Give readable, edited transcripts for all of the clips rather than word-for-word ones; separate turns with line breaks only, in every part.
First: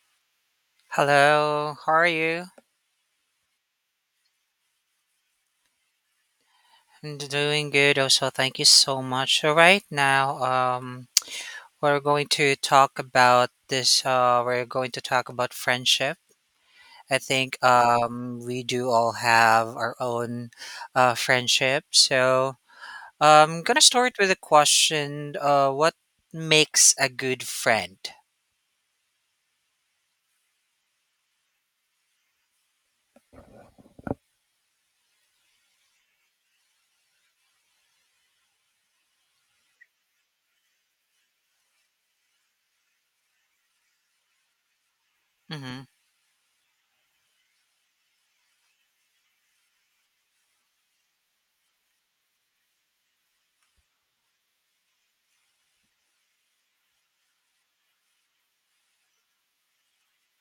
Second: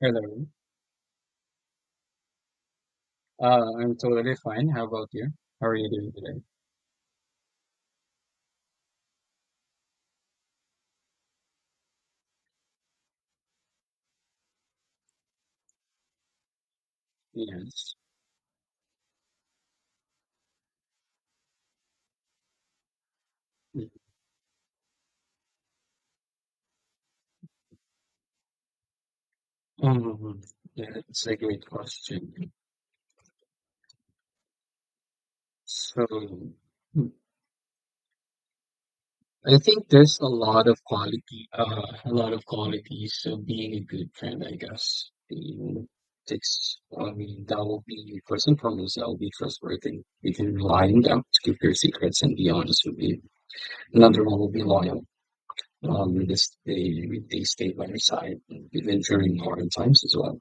Hello.
Hello, how are you?
I'm totally fine. How about you? How are you doing today?
I'm doing good also. Thank you so much. All right, now we're going to talk about friendship. I think
Yes.
we do all have our own friendship. So, I'm going to start with a question, what makes a good friend?
Um, that's a great question. So, I think there's a lot of a lot of qualities of being a good friend, I guess.
Mhm.
I mean, that will be, first and foremost, that will be trustworthy. You can rely on them to keep your secrets and be honest with you. Another one will be loyal. They stay by your side, even during hard times as well.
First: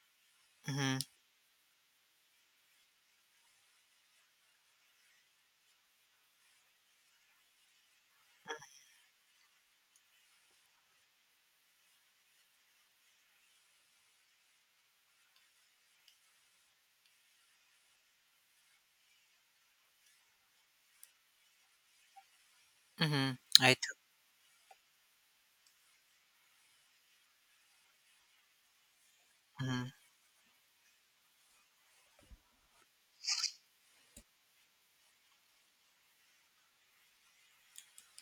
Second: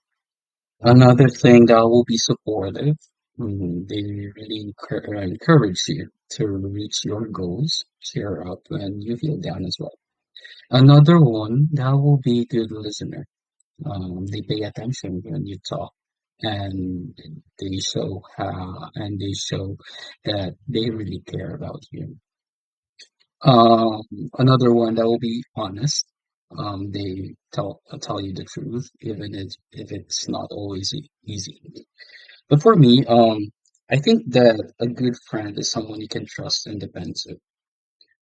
Mhm.
Another thing that will be supportive, mm, they really encourage you to reach your goals, cheer up when you feel down as well. Another one that will be good listener. They pay attention when you talk, and they show that they really care about you.
Mhm.
Um, Another one that will be honest. They tell you the truth, even if
Mhm.
if it's not always easy. But for me, I think that a good friend is someone you can trust and depend to.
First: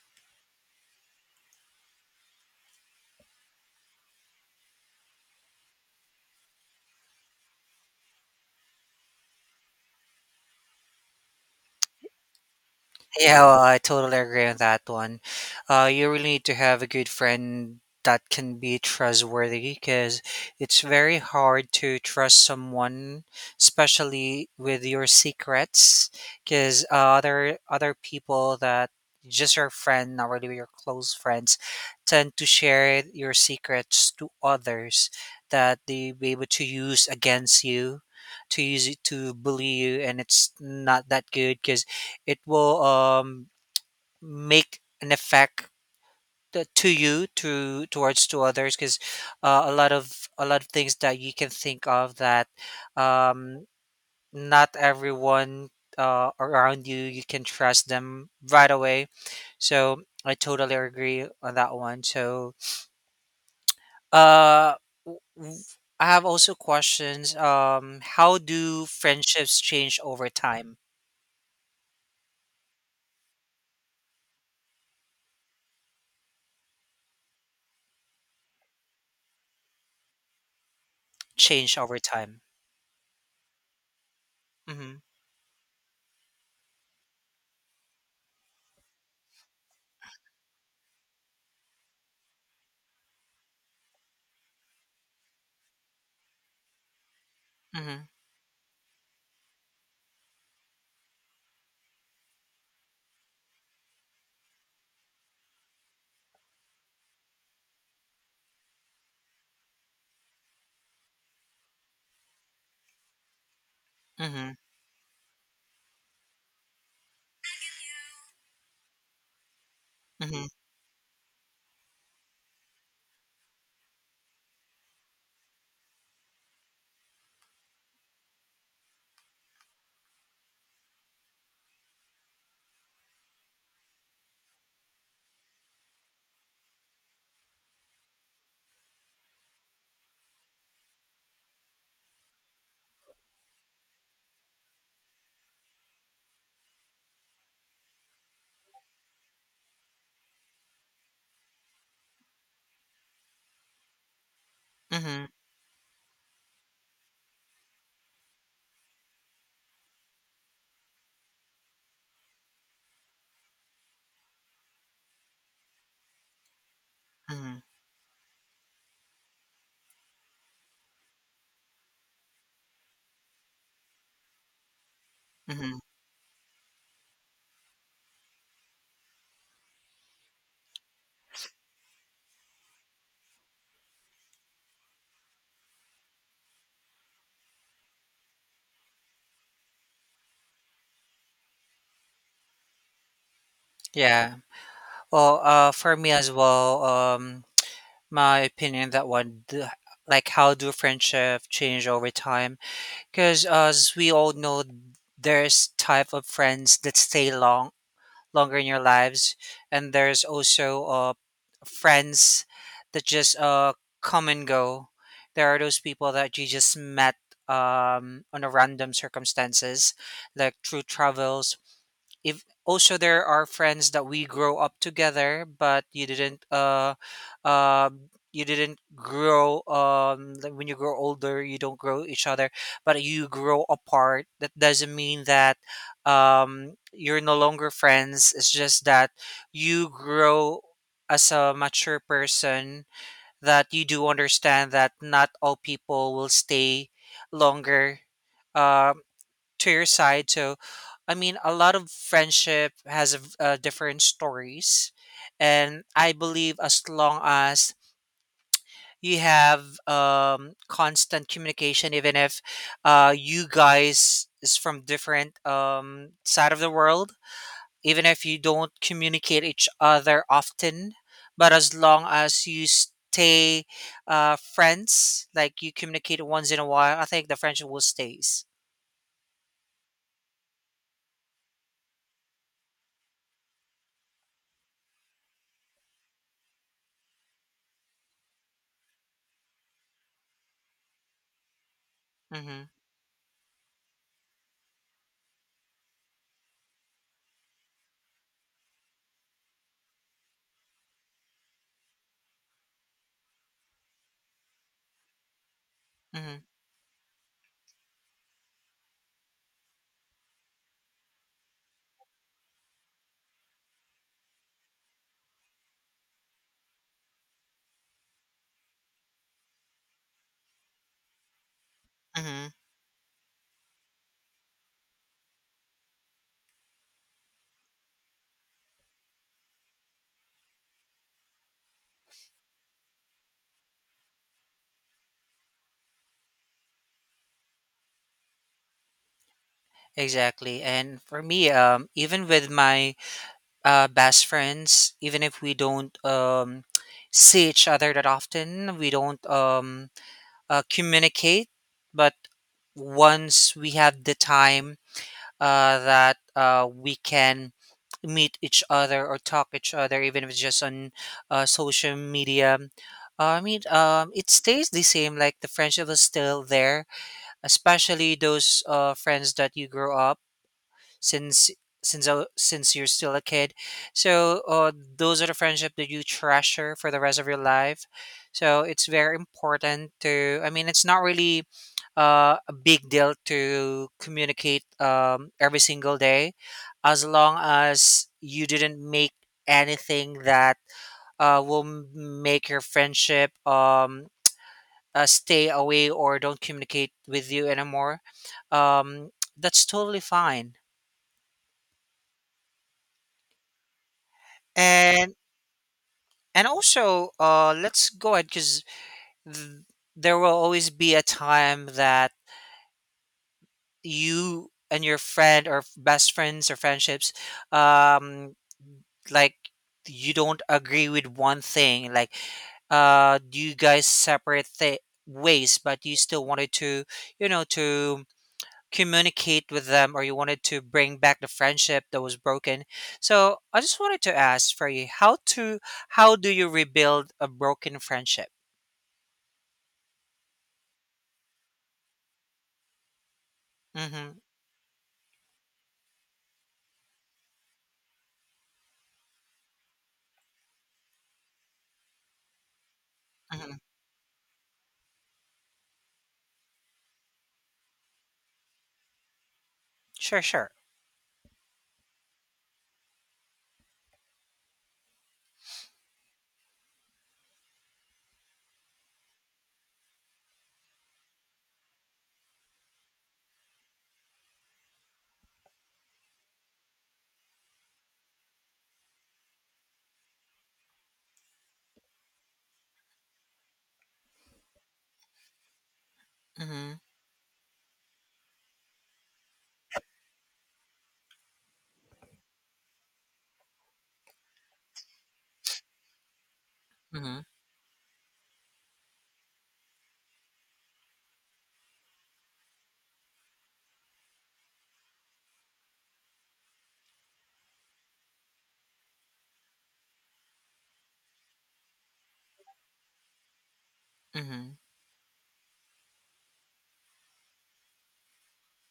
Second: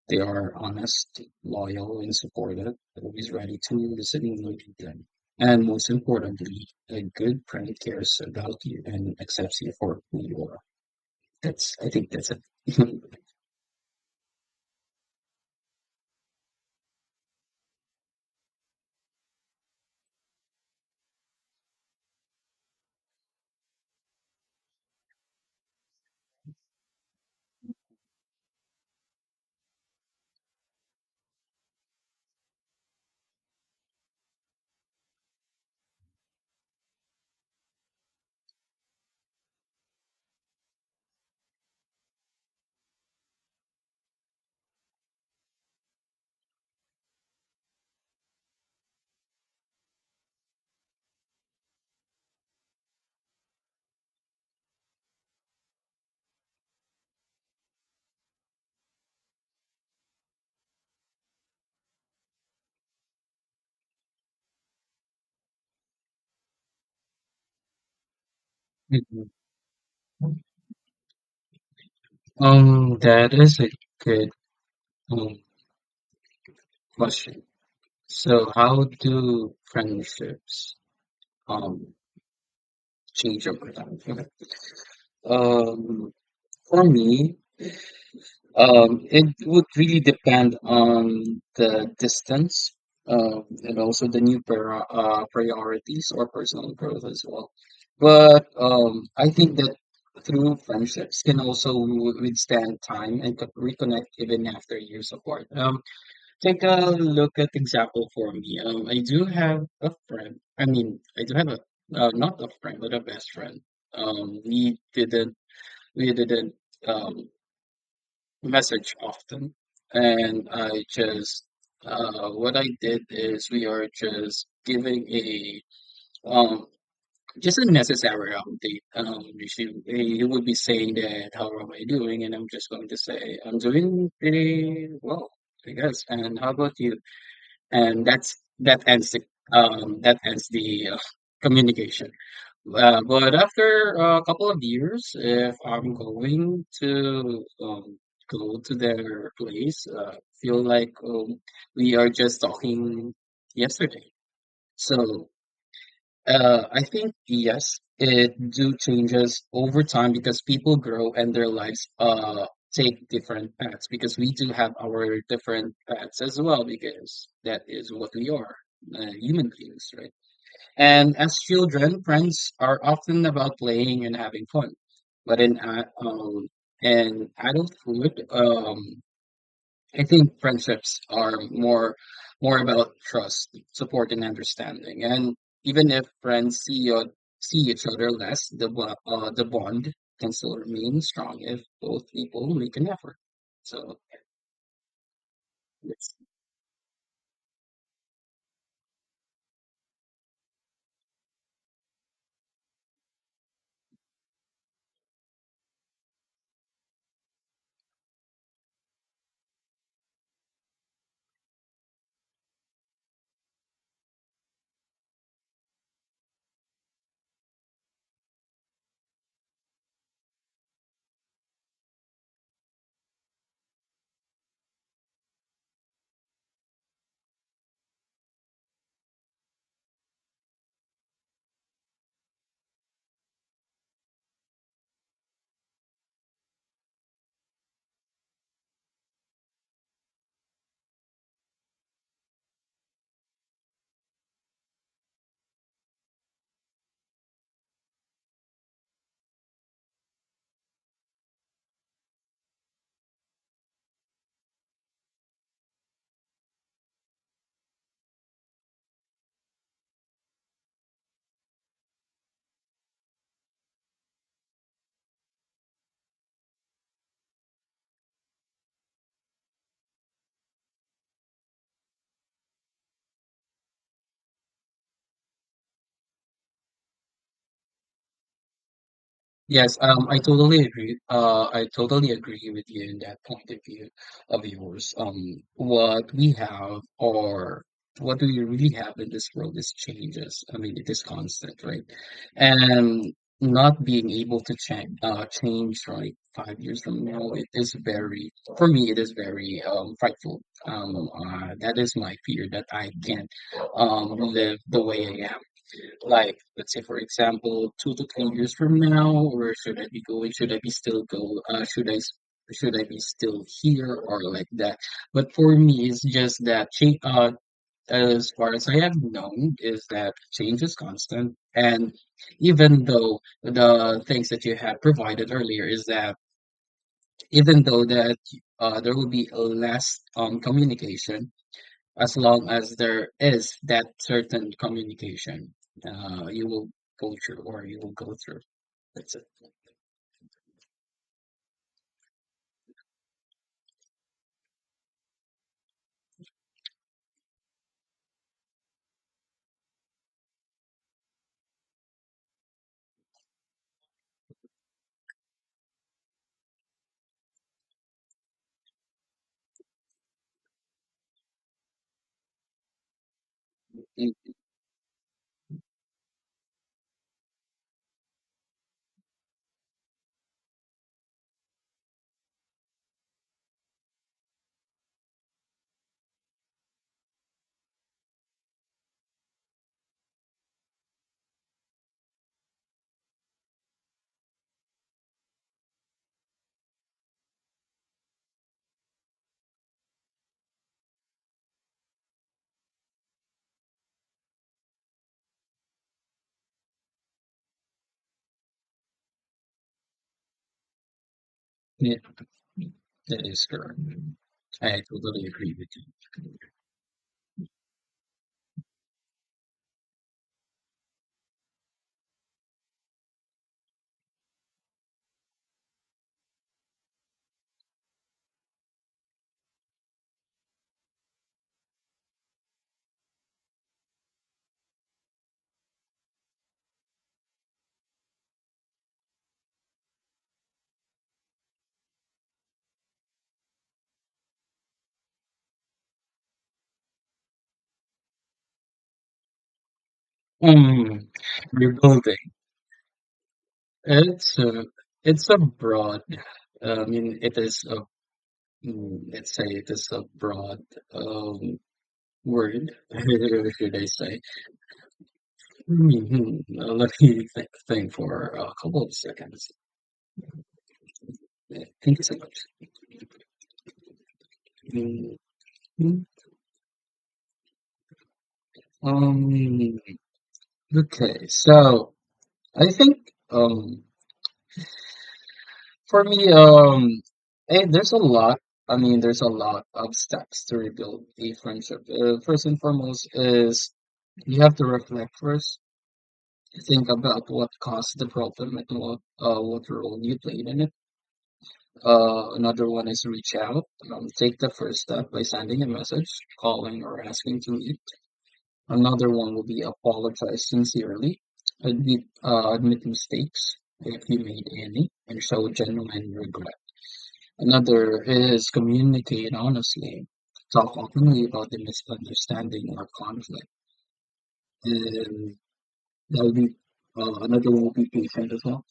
They are honest, loyal, and supportive, always ready to listen when you need them. And most importantly, a good friend cares about you and accepts you for who you are. I think that's it.
Yeah, well, I totally agree on that one. You really need to have a good friend that can be trustworthy because it's very hard to trust someone, especially with your secrets, because other people that just your friend, not really your close friends, tend to share your secrets to others that they be able to use against you, to use it to bully you, and it's not that good because it will make an effect to you to towards to others because a lot of things that you can think of that um, not everyone, around you can trust them right away. So I totally agree on that one. Uh w- w- I have also questions. How do
Mhm.
friendships change over time?
That is a good um, question. So, how do friendships
Change
um
over time.
change over time? Okay.
Mm-hmm,
Um, for me, it would really depend on the distance, and also the new priorities or personal growth as well.
mm-hmm,
But I think that through friendships can also withstand time and reconnect even after years apart. Take a look at example for me. I do have a friend. I mean, I do have a not a friend, but a best friend. Um,
mm-hmm,
we didn't we didn't um, message often.
mm-hmm,
And I just, what I did is we are just giving um, just a necessary update. She, he would be saying that, how am I doing? And I'm just going to say, I'm doing pretty well, I guess. And how about you? That ends the, um, that ends the uh, communication. But after a couple of years, if I'm going to go to their place, feel like we are just talking yesterday.
mm-hmm.
So I think yes, it do changes over time because people grow and their lives take different paths because we do have our different paths as well because
Mhm,
that is what we are, human beings, right? And as children, friends are often about playing and having fun. But
mhm,
in adulthood, I think friendships are more about trust, support, and understanding. And even if friends see each other less, the the bond can still remain strong if both people make an effort. So
yeah. Well, for me
yes.
as well, my opinion that one, like how do friendship change over time? Because as we all know, there's type of friends that stay longer in your lives, and there's also friends that just come and go. There are those people that you just met on a random circumstances, like through travels. If also there are friends that we grow up together, but uh you didn't grow. Um, like when you grow older you don't grow each other but you grow apart. That doesn't mean that you're no longer friends. It's just that you grow as a mature person, that you do understand that not all people will stay longer, uh to your side. So, I mean, a lot of friendship has different stories, and I believe as long as you have constant communication, even if, you guys is from different, side of the world, even if you don't communicate each other often, but as long as you stay friends, like you communicate once in a while, I think the friendship will stays.
Yes, I totally agree. I totally agree with you in that point of view of yours. What we have or what we really have in this world is changes. I mean, it is constant, right?
Mm-hmm.
And not being able to change like 5 years from now, it is very, for me, it is very frightful. That is my fear that I can't live the way I am
Mm-hmm.
like, let's say, for example, 2 to 3 years from now, or should I be going? Should I be still go? Should I be still here or like that? But for me, it's just that change. As far as I have known, is that change is constant, and
Mm-hmm.
even though the things that you had provided earlier is that even though that there will be less communication as long as there is that certain communication you will go through or you will go through. That's it.
Exactly. And for me, even with my best friends, even if we don't see each other that often, we don't communicate. But once we have the time, that, we can meet each other or talk each other, even if it's just on, social media. I mean,
Mm,
it stays the same. Like the friendship is still there, especially those friends that you grow up since since you're still a kid. So those are the friendship that you treasure for the rest of your life. So it's very important to. I mean, it's not really a big deal to communicate every single day, as long as you didn't make anything that, will make your friendship, stay away or don't communicate with you anymore. Um, that's totally fine.
Yeah, that is correct. I
And
totally agree with you.
And also, let's go ahead because th- there will always be a time that you and your friend or best friends or friendships, um, like you don't agree with one thing. Like, you guys separate ways, but you still wanted to, to communicate with them or you wanted to bring back the friendship that was broken. So I just wanted to ask for you how do you rebuild a broken friendship?
Mm, rebuilding.
Mm-hmm.
It's a, it's a broad. I mean, it is a. mm, Let's say it is a broad um, word. What
Hmm.
should I say? Mhm, let me think for a couple of seconds.
Sure, sure.
Yeah, thank you so much. Mm, Um, okay, so I think um for me um there's a lot. I mean, there's a lot of steps to rebuild a friendship. First and foremost is you have to reflect first,
Hmm.
think about what caused the problem and what role you played in it. Another one is reach out. Take the first step by sending a message, calling, or
Hmm.
asking to meet. Another one will be apologize sincerely, admit mistakes if you made any, and show genuine regret. Another is communicate honestly, talk openly about the misunderstanding or conflict,
Hmm.
and that would be another one will be patient as well.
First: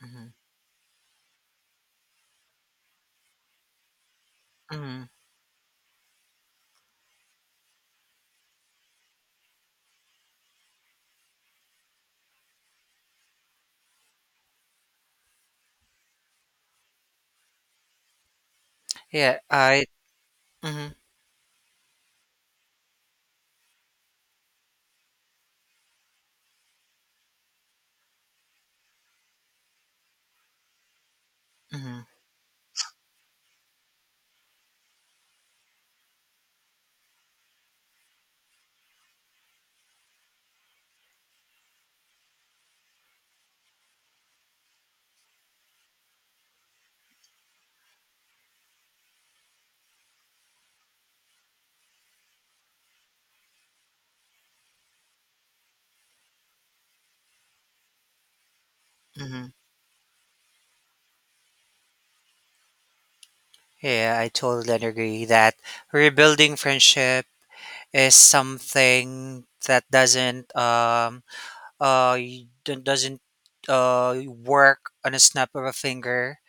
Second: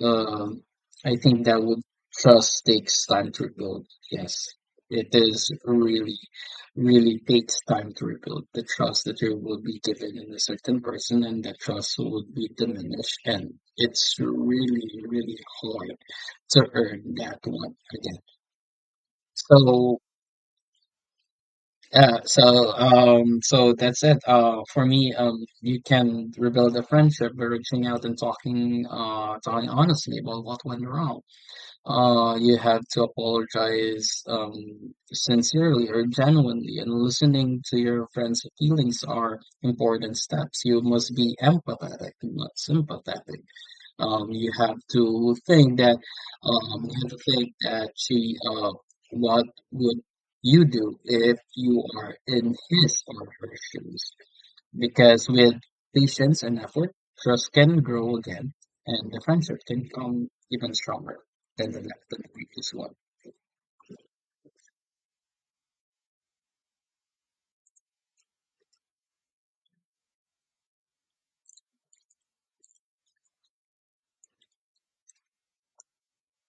Hmm.
Um, I think that would Trust takes time to rebuild. Yes,
Hmm.
it is really, really takes time to rebuild the trust that you will be given in a certain person, and that trust would be diminished. And it's really, really hard to earn that one again.
Yeah, I.
So,
Hmm.
so that's it. For me, you can rebuild a friendship by reaching out and talking honestly about what went wrong.
Hmm.
You have to apologize sincerely or genuinely, and listening to your friend's feelings are important steps. You must be empathetic, not sympathetic. Um, you have to think that you have to think that she what would you do if you are in his or her shoes? Because with patience and effort, trust can grow again, and the
Hmm.
friendship can become even stronger than the previous one.
Yeah, I totally agree that rebuilding friendship is something that doesn't y- d- doesn't uh work on a snap of a finger.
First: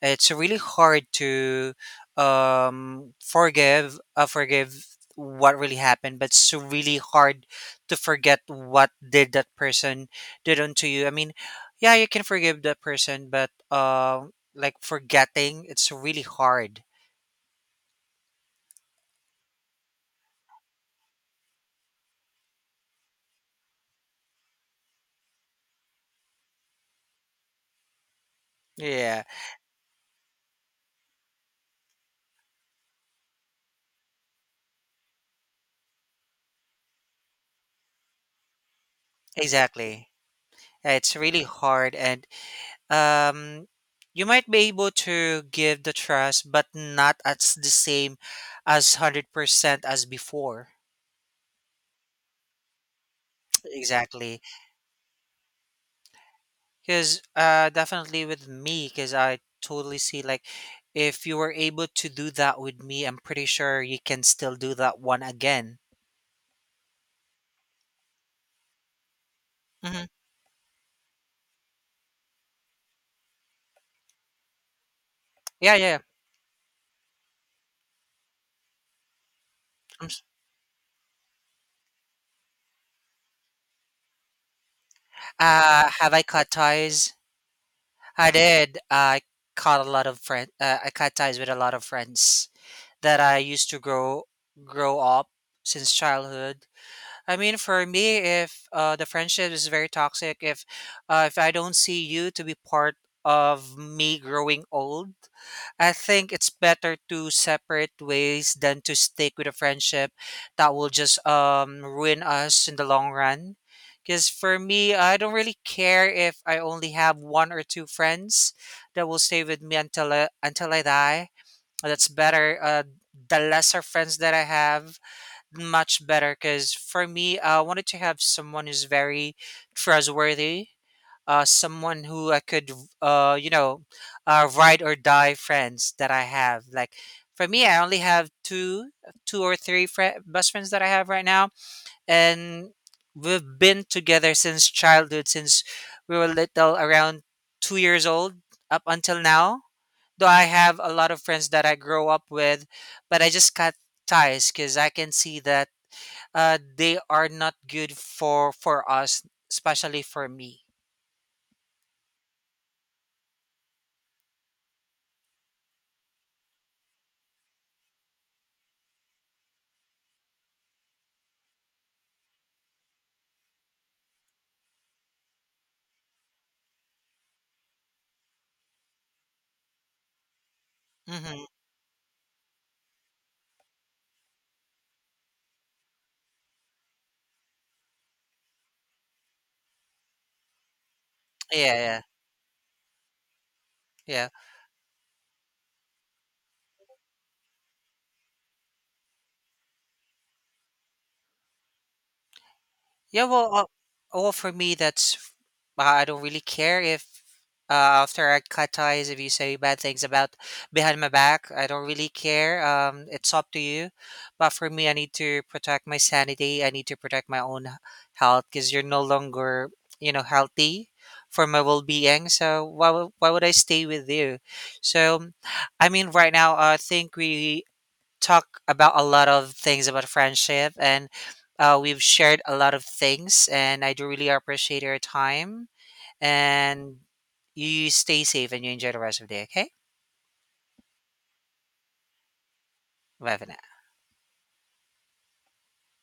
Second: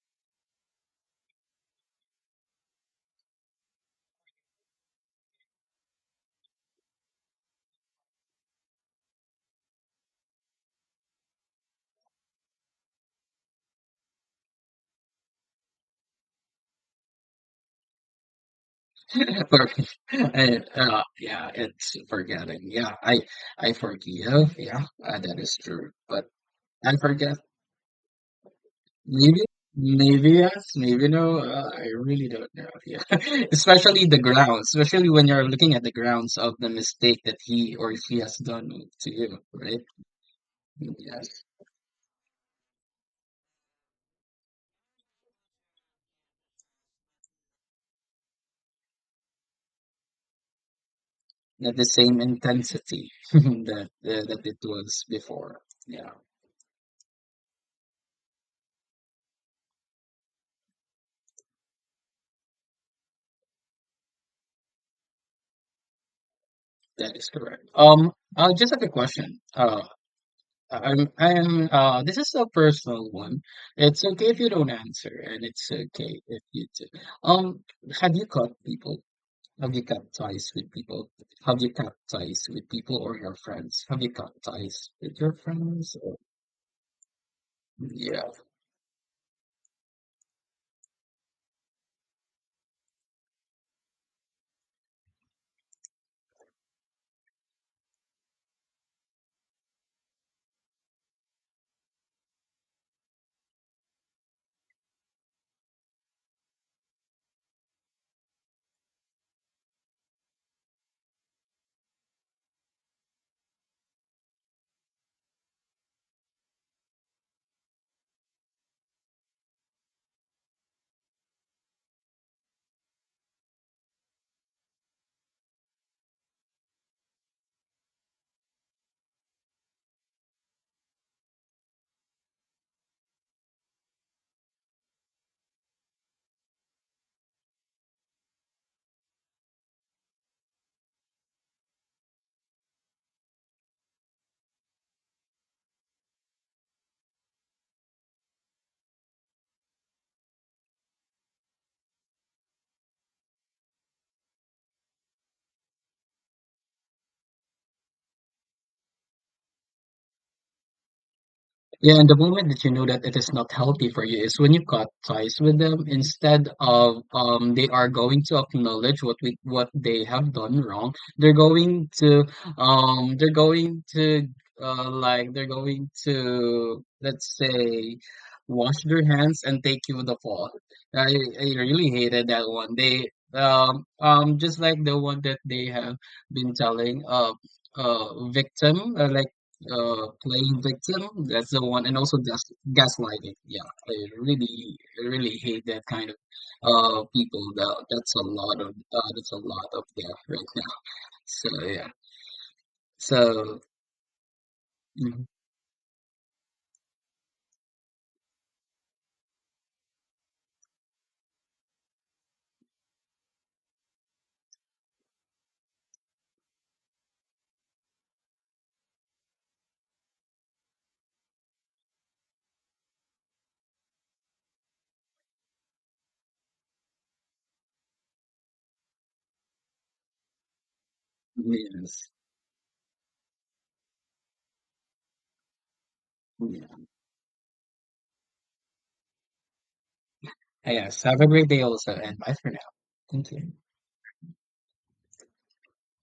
It's really hard to forgive what really happened, but it's really hard to forget what did that person did unto you. I mean, yeah, you can forgive that person, but, like forgetting, it's really hard.
Yeah, it's forgetting. I forgive. Yeah, that is true. But I forget.
Yeah,
Maybe, maybe yes, maybe no. I really don't know. Yeah, especially the grounds. Especially when you're looking at the grounds of the mistake that he or she has done to you, right?
exactly. Yeah, it's really
Yes.
hard, and, um, you might be able to give the trust, but not as the same as 100% as before.
Not the same intensity that
Exactly.
that it was before. Yeah,
Because, definitely with me, because I totally see like if you were able to do that with me, I'm pretty sure you can still do that one again.
that is correct. I just have a question.
Hmm.
I'm This is a personal one. It's okay if you don't answer, and it's
Yeah, yeah.
okay if you do. Um, have you cut people? Have you
I'm
cut
s-
ties with people? Have you cut ties with people or your friends? Have you cut ties with your friends?
Have
Or,
I cut ties? I
yeah.
did. I caught a lot of friends. I cut ties with a lot of friends that I used to grow up since childhood. I mean, for me, if, the friendship is very toxic, if I don't see you to be part of me growing old, I think it's better to separate ways than to stick with a friendship that will just ruin us in the long run. Because for me, I don't really care if I only have one or two friends that will stay with me until I die. That's better. The lesser friends that I have, much better. Because for me, I wanted to have someone who's very trustworthy, someone who I could, uh, you know, ride or die friends that I have. Like for me, I only have two or three fri best friends that I have right now, and we've been together since childhood, since we were little, around 2 years old up until now. Though I have a lot of friends that I grow up with, but I just cut ties because I can see that, they are not good for us, especially for me.
Yeah, and the moment that you know that it is not healthy for you is when you cut ties with them instead of they are going to acknowledge what they have done wrong. They're going to, they're going to like they're going to, let's say, wash their hands and take you the fall. I
Mm-hmm.
I really hated that one. They, just like the one that they have been telling, victim, like, playing victim. That's the
Yeah,
one, and
yeah.
also gaslighting. Yeah, I
Yeah.
really, really hate that kind of people. That's a lot of there right now. So yeah,
Yeah. Well,
so
uh, well, for me,
mhm,
I don't really care if, uh, after I cut ties, if you say bad things about behind my back, I don't really care. It's up to you. But for me, I need to protect my sanity. I need to protect my own health because you're no longer, healthy for my well-being. So why would I stay with you? So, I mean, right now, I think we talk about a lot of things about friendship, and, we've
yes,
shared a lot of things, and I do really appreciate your time,
yeah,
and you stay safe and you enjoy the rest of the day, okay?
yes. Have a great day also, and bye for now. Thank
Bye for
you.
now.